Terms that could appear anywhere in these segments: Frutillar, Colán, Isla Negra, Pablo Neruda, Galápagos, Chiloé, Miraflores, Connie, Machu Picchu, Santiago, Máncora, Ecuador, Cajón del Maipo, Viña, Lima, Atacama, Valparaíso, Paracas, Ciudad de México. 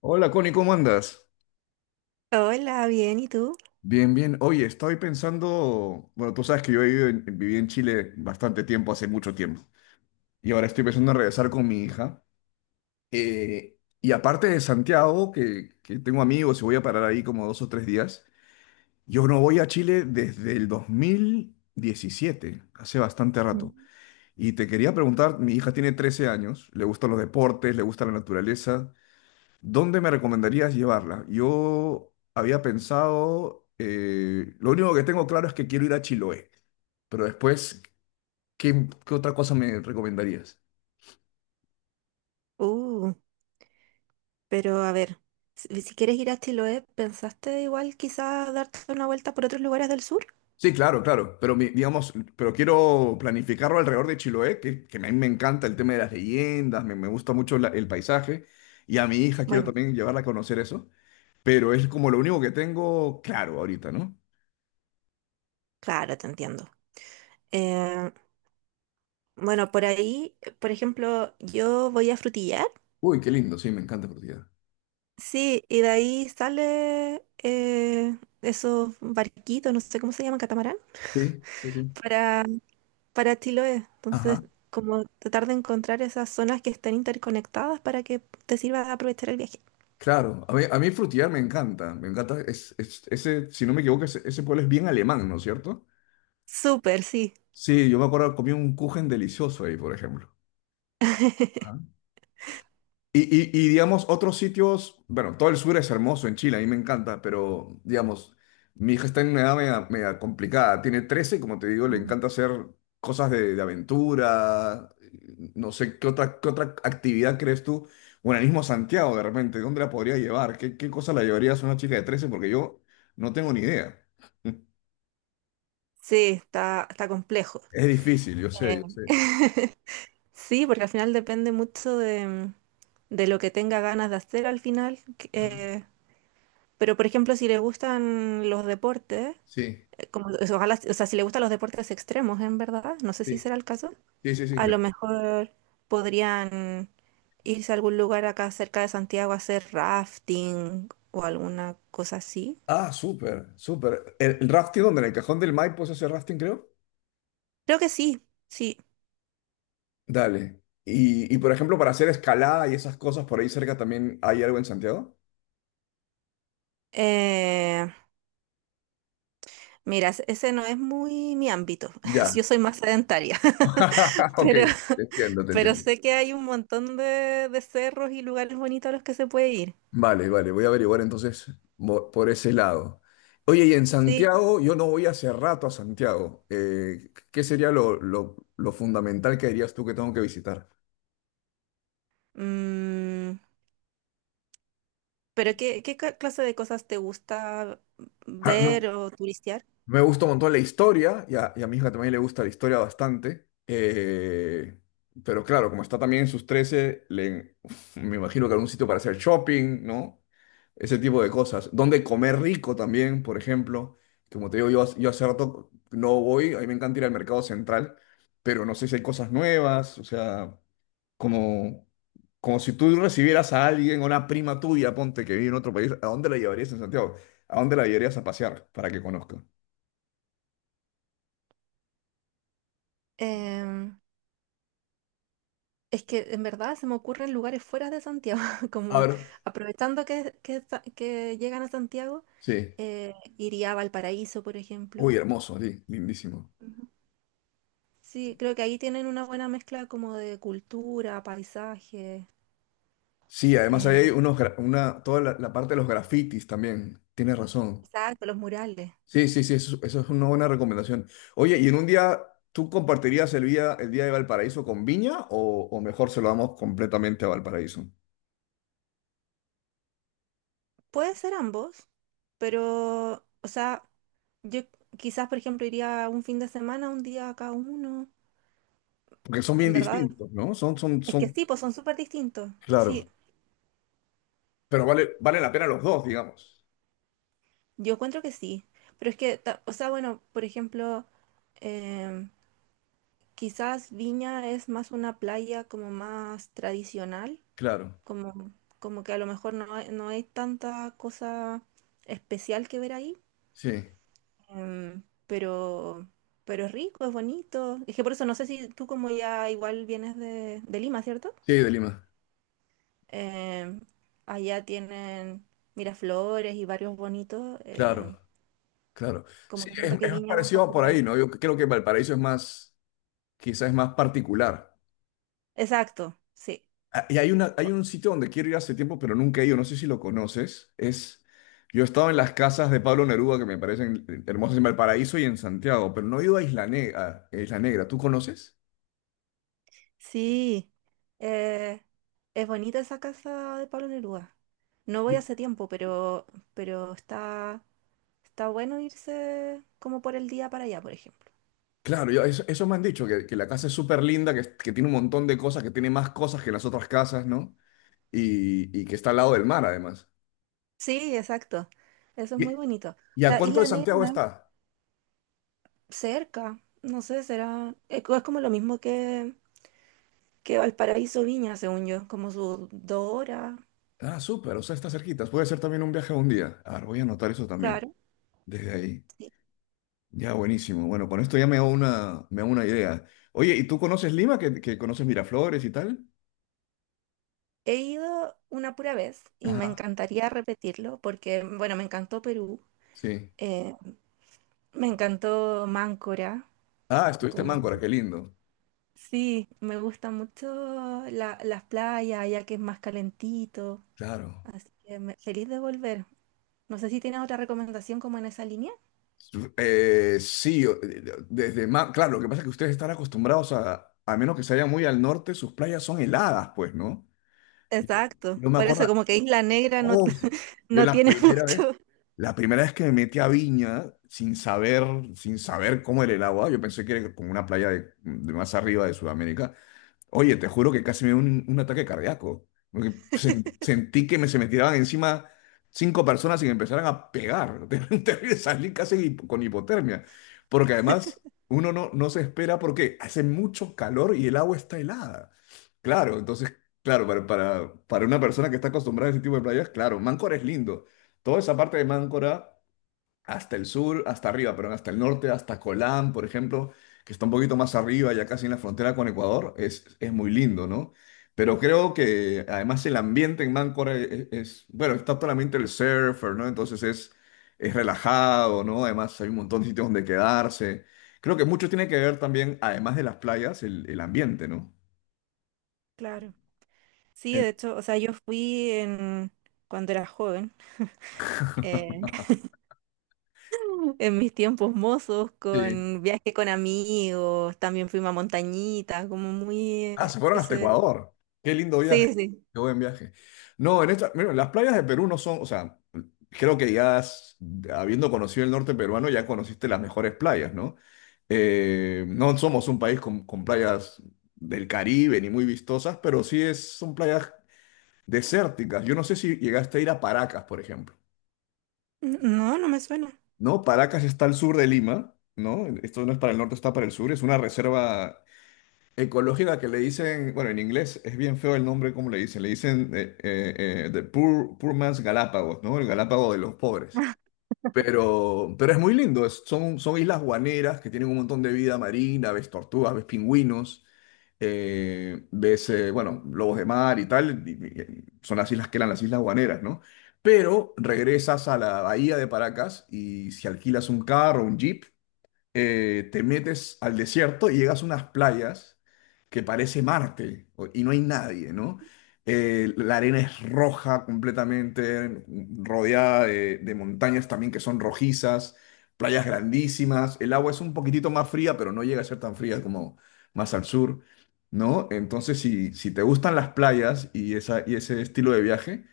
Hola, Connie, ¿cómo andas? Hola, bien, ¿y tú? Bien, bien. Oye, estoy pensando, bueno, tú sabes que yo viví en Chile bastante tiempo, hace mucho tiempo, y ahora estoy pensando en regresar con mi hija. Y aparte de Santiago, que tengo amigos y voy a parar ahí como 2 o 3 días, yo no voy a Chile desde el 2017, hace bastante rato. Mm. Y te quería preguntar, mi hija tiene 13 años, le gustan los deportes, le gusta la naturaleza. ¿Dónde me recomendarías llevarla? Yo había pensado, lo único que tengo claro es que quiero ir a Chiloé, pero después, ¿qué otra cosa me recomendarías? Uh, pero a ver, si quieres ir a Chiloé, ¿pensaste igual quizá darte una vuelta por otros lugares del sur? Sí, claro, claro, pero digamos, pero quiero planificarlo alrededor de Chiloé, que a mí me encanta el tema de las leyendas, me gusta mucho el paisaje, y a mi hija quiero Bueno, también llevarla a conocer eso, pero es como lo único que tengo claro ahorita, ¿no? claro, te entiendo. Eh, bueno, por ahí, por ejemplo, yo voy a Frutillar, Uy, qué lindo, sí, me encanta Portugal. sí, y de ahí sale esos barquitos, no sé cómo se llaman, catamarán, Sí, sí, sí. para, para Chiloé. Entonces, como tratar de encontrar esas zonas que estén interconectadas para que te sirva de aprovechar el viaje. Claro, a mí Frutillar me encanta, ese, si no me equivoco, ese pueblo es bien alemán, ¿no es cierto? Súper, sí. Sí, yo me acuerdo, comí un kuchen delicioso ahí, por ejemplo. Ah. Y, digamos, otros sitios, bueno, todo el sur es hermoso en Chile, a mí me encanta, pero digamos, mi hija está en una edad media, media complicada, tiene 13 y como te digo, le encanta hacer cosas de aventura, no sé, ¿qué otra actividad crees tú? Bueno, el mismo Santiago de repente, ¿dónde la podría llevar? ¿Qué cosa la llevarías a una chica de 13? Porque yo no tengo ni idea. Sí, está complejo. Es difícil, yo sé, Eh, yo sé. Sí, porque al final depende mucho de lo que tenga ganas de hacer al final. Ajá. Pero, por ejemplo, si le gustan los deportes, Sí, como, o sea, ojalá, o sea, si le gustan los deportes extremos, en verdad, no sé si sí, será el caso, sí, sí, sí. a lo mejor podrían irse a algún lugar acá cerca de Santiago a hacer rafting o alguna cosa así. Ah, súper, súper. El rafting donde en el Cajón del Maipo se hace rafting, creo. Creo que sí, sí. Dale. Y, por ejemplo, para hacer escalada y esas cosas por ahí cerca también hay algo en Santiago. Eh, Mira, ese no es muy mi ámbito. Ya. Yo soy más sedentaria, Ok, pero, te entiendo, te pero entiendo. sé que hay un montón de cerros y lugares bonitos a los que se puede ir. Vale, vale, voy a averiguar entonces por ese lado. Oye, y en Sí. Santiago, yo no voy hace rato a Santiago. ¿Qué sería lo fundamental que dirías tú que tengo que visitar? Mm, pero ¿qué clase de cosas te gusta ver o turistear? Me gusta un montón la historia, y a mi hija también le gusta la historia bastante. Pero claro, como está también en sus 13 le, me imagino que algún sitio para hacer shopping, ¿no? Ese tipo de cosas. Donde comer rico también, por ejemplo. Como te digo, yo hace rato no voy, a mí me encanta ir al mercado central, pero no sé si hay cosas nuevas, o sea, como, como si tú recibieras a alguien, a una prima tuya, ponte que vive en otro país, ¿a dónde la llevarías en Santiago? ¿A dónde la llevarías a pasear para que conozca? Em, es que en verdad se me ocurren lugares fuera de Santiago, A como ver, aprovechando que llegan a Santiago, sí. eh, iría a Valparaíso, por Uy, ejemplo. hermoso, sí, lindísimo. Sí, creo que ahí tienen una buena mezcla como de cultura, paisaje, Sí, además ahí hay eh, una, toda la parte de los grafitis también. Tienes razón. exacto, los murales. Sí, sí, sí, eso es una buena recomendación. Oye, ¿y en un día tú compartirías el día de Valparaíso con Viña o mejor se lo damos completamente a Valparaíso? Puede ser ambos, pero, o sea, yo quizás, por ejemplo, iría un fin de semana, un día a cada uno. Porque son bien En verdad, distintos, ¿no? Son, son, es que son, sí, pues son súper distintos. Sí, claro. Pero vale la pena los dos, digamos. yo encuentro que sí. Pero es que, o sea, bueno, por ejemplo, em, quizás Viña es más una playa como más tradicional. Claro, Como, como que a lo mejor no, no hay tanta cosa especial que ver ahí, sí. em, pero, pero es rico, es bonito. Es que por eso no sé si tú como ya igual vienes de Lima, ¿cierto? Sí, de Lima. Em, Allá tienen Miraflores y varios bonitos, Claro, claro. como Sí, que es, siento que es más Viña va un parecido poco por por ahí. ahí, ¿no? Yo creo que Valparaíso es más, quizás es más particular. Exacto, sí. Ah, y hay un sitio donde quiero ir hace tiempo, pero nunca he ido, no sé si lo conoces. Yo he estado en las casas de Pablo Neruda, que me parecen hermosas en Valparaíso y en Santiago, pero no he ido a Isla Negra. ¿Tú conoces? Sí, eh, es bonita esa casa de Pablo Neruda. No voy Yo- hace tiempo, pero está, está bueno irse como por el día para allá, por ejemplo. Claro, eso me han dicho, que la casa es súper linda, que tiene un montón de cosas, que tiene más cosas que las otras casas, ¿no? Y que está al lado del mar, además. Sí, exacto. Eso es muy ¿Y, bonito. O y a sea, cuánto de Isla Negra Santiago no está? es cerca. No sé, será. Es como lo mismo que Valparaíso Viña, según yo, como sus dos horas. Ah, súper, o sea, está cerquita. Puede ser también un viaje a un día. A ver, voy a anotar eso también, Claro, desde ahí. sí. Ya, buenísimo. Bueno, con esto ya me hago una idea. Oye, ¿y tú conoces Lima? ¿Que conoces Miraflores y tal? He ido una pura vez y me Ajá, encantaría repetirlo porque, bueno, me encantó Perú. sí. Eh, me encantó Máncora, Ah, estuviste en como Máncora, qué lindo. sí, me gusta mucho las playas, ya que es más calentito, Claro. así que feliz de volver. No sé si tienes otra recomendación como en esa línea. Sí, claro, lo que pasa es que ustedes están acostumbrados a menos que se vayan muy al norte, sus playas son heladas, pues, ¿no? Y Yo, Exacto, yo me por acuerdo, eso como que Isla Negra no, oh, yo no la tiene primera vez, mucho. la primera vez que me metí a Viña, sin saber cómo era el agua, yo pensé que era como una playa de más arriba de Sudamérica. Oye, te juro que casi me dio un ataque cardíaco. Porque sentí que se me tiraban encima cinco personas y me empezaran a pegar. Terrible. Salí casi con hipotermia. Porque además uno no se espera porque hace mucho calor y el agua está helada. Claro, entonces, claro, para una persona que está acostumbrada a ese tipo de playas, claro, Máncora es lindo. Toda esa parte de Máncora hasta el sur, hasta arriba, perdón, hasta el norte, hasta Colán, por ejemplo, que está un poquito más arriba, ya casi en la frontera con Ecuador, es muy lindo, ¿no? Pero creo que además el ambiente en Máncora bueno, está todo el ambiente del surfer, ¿no? Entonces es relajado, ¿no? Además hay un montón de sitios donde quedarse. Creo que mucho tiene que ver también, además de las playas, el ambiente, ¿no? Claro. Sí, de En- hecho, o sea, yo fui en cuando era joven, eh, en mis tiempos mozos, Sí. con viaje con amigos, también fuimos a montañitas, como muy Ah, se fueron hasta ese. Ecuador. Qué lindo viaje. Sí, sí. Qué buen viaje. No, mira, las playas de Perú no son, o sea, creo que ya habiendo conocido el norte peruano, ya conociste las mejores playas, ¿no? No somos un país con playas del Caribe ni muy vistosas, pero sí son playas desérticas. Yo no sé si llegaste a ir a Paracas, por ejemplo. No, no me suena. ¿No? Paracas está al sur de Lima, ¿no? Esto no es para el norte, está para el sur. Es una reserva ecológica que le dicen, bueno, en inglés es bien feo el nombre, ¿como le dicen? Le dicen The Poor, Poor Man's Galápagos, ¿no? El Galápago de los pobres. Pero es muy lindo, son islas guaneras que tienen un montón de vida marina, ves tortugas, ves pingüinos, ves, bueno, lobos de mar y tal, son las islas que eran las islas guaneras, ¿no? Pero regresas a la bahía de Paracas y si alquilas un carro, un jeep, te metes al desierto y llegas a unas playas que parece Marte y no hay nadie, ¿no? La arena es roja completamente, rodeada de montañas también que son rojizas, playas grandísimas, el agua es un poquitito más fría, pero no llega a ser tan fría como más al sur, ¿no? Entonces, si te gustan las playas y, y ese estilo de viaje,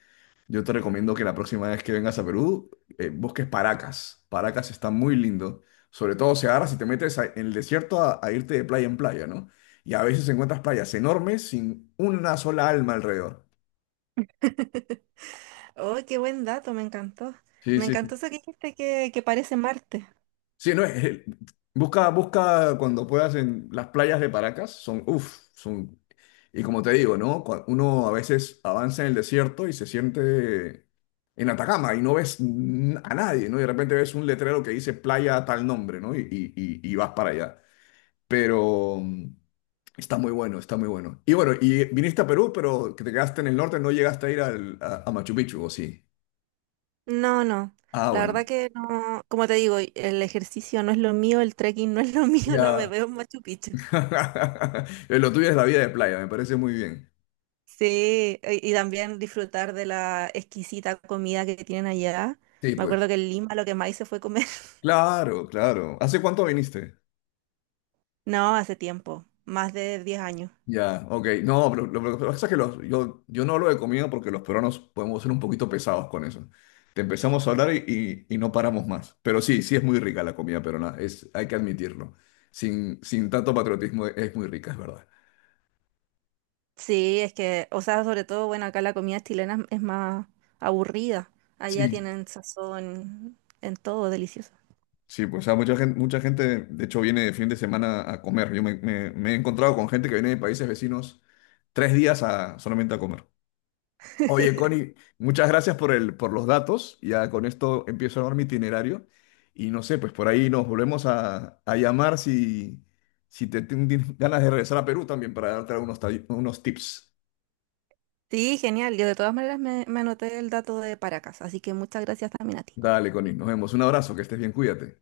yo te recomiendo que la próxima vez que vengas a Perú, busques Paracas. Paracas está muy lindo. Sobre todo se agarra si te metes en el desierto a irte de playa en playa, ¿no? Y a veces encuentras playas enormes sin una sola alma alrededor. Oh, qué buen dato, me encantó. Sí, Me sí, sí. encantó eso que dijiste que parece Marte. Sí, no, busca, busca cuando puedas en las playas de Paracas, son, uff, son, y como te digo, ¿no? Uno a veces avanza en el desierto y se siente en Atacama y no ves a nadie, ¿no? Y de repente ves un letrero que dice playa tal nombre, ¿no? Y vas para allá. Pero está muy bueno, está muy bueno. Y bueno, y viniste a Perú, pero que te quedaste en el norte, no llegaste a ir a Machu Picchu, ¿o sí? No, no. Ah, La bueno. verdad que no, como te digo, el ejercicio no es lo mío, el trekking no es lo mío, no me Ya. veo en Machu Picchu. Lo tuyo es la vida de playa, me parece muy bien. Sí, y también disfrutar de la exquisita comida que tienen allá. Sí, Me pues. acuerdo que en Lima lo que más hice fue comer. Claro, claro. ¿Hace cuánto viniste? No, hace tiempo, más de 10 años. Ya, ok. No, pero lo que pasa es que yo no lo he comido porque los peruanos podemos ser un poquito pesados con eso. Te empezamos a hablar y no paramos más. Pero sí, sí es muy rica la comida peruana, hay que admitirlo. Sin tanto patriotismo es muy rica, es verdad. Sí, es que, o sea, sobre todo, bueno, acá la comida chilena es más aburrida. Allá Sí. tienen sazón en todo, delicioso. Sí, pues o sea, mucha gente, de hecho, viene de fin de semana a comer. Yo me he encontrado con gente que viene de países vecinos 3 días solamente a comer. Oye, Connie, muchas gracias por los datos. Ya con esto empiezo a armar mi itinerario. Y no sé, pues por ahí nos volvemos a llamar si te tienes ganas de regresar a Perú también para darte unos tips. Sí, genial. Yo de todas maneras me, me anoté el dato de Paracas, así que muchas gracias también a ti. Dale, Connie, nos vemos. Un abrazo, que estés bien, cuídate.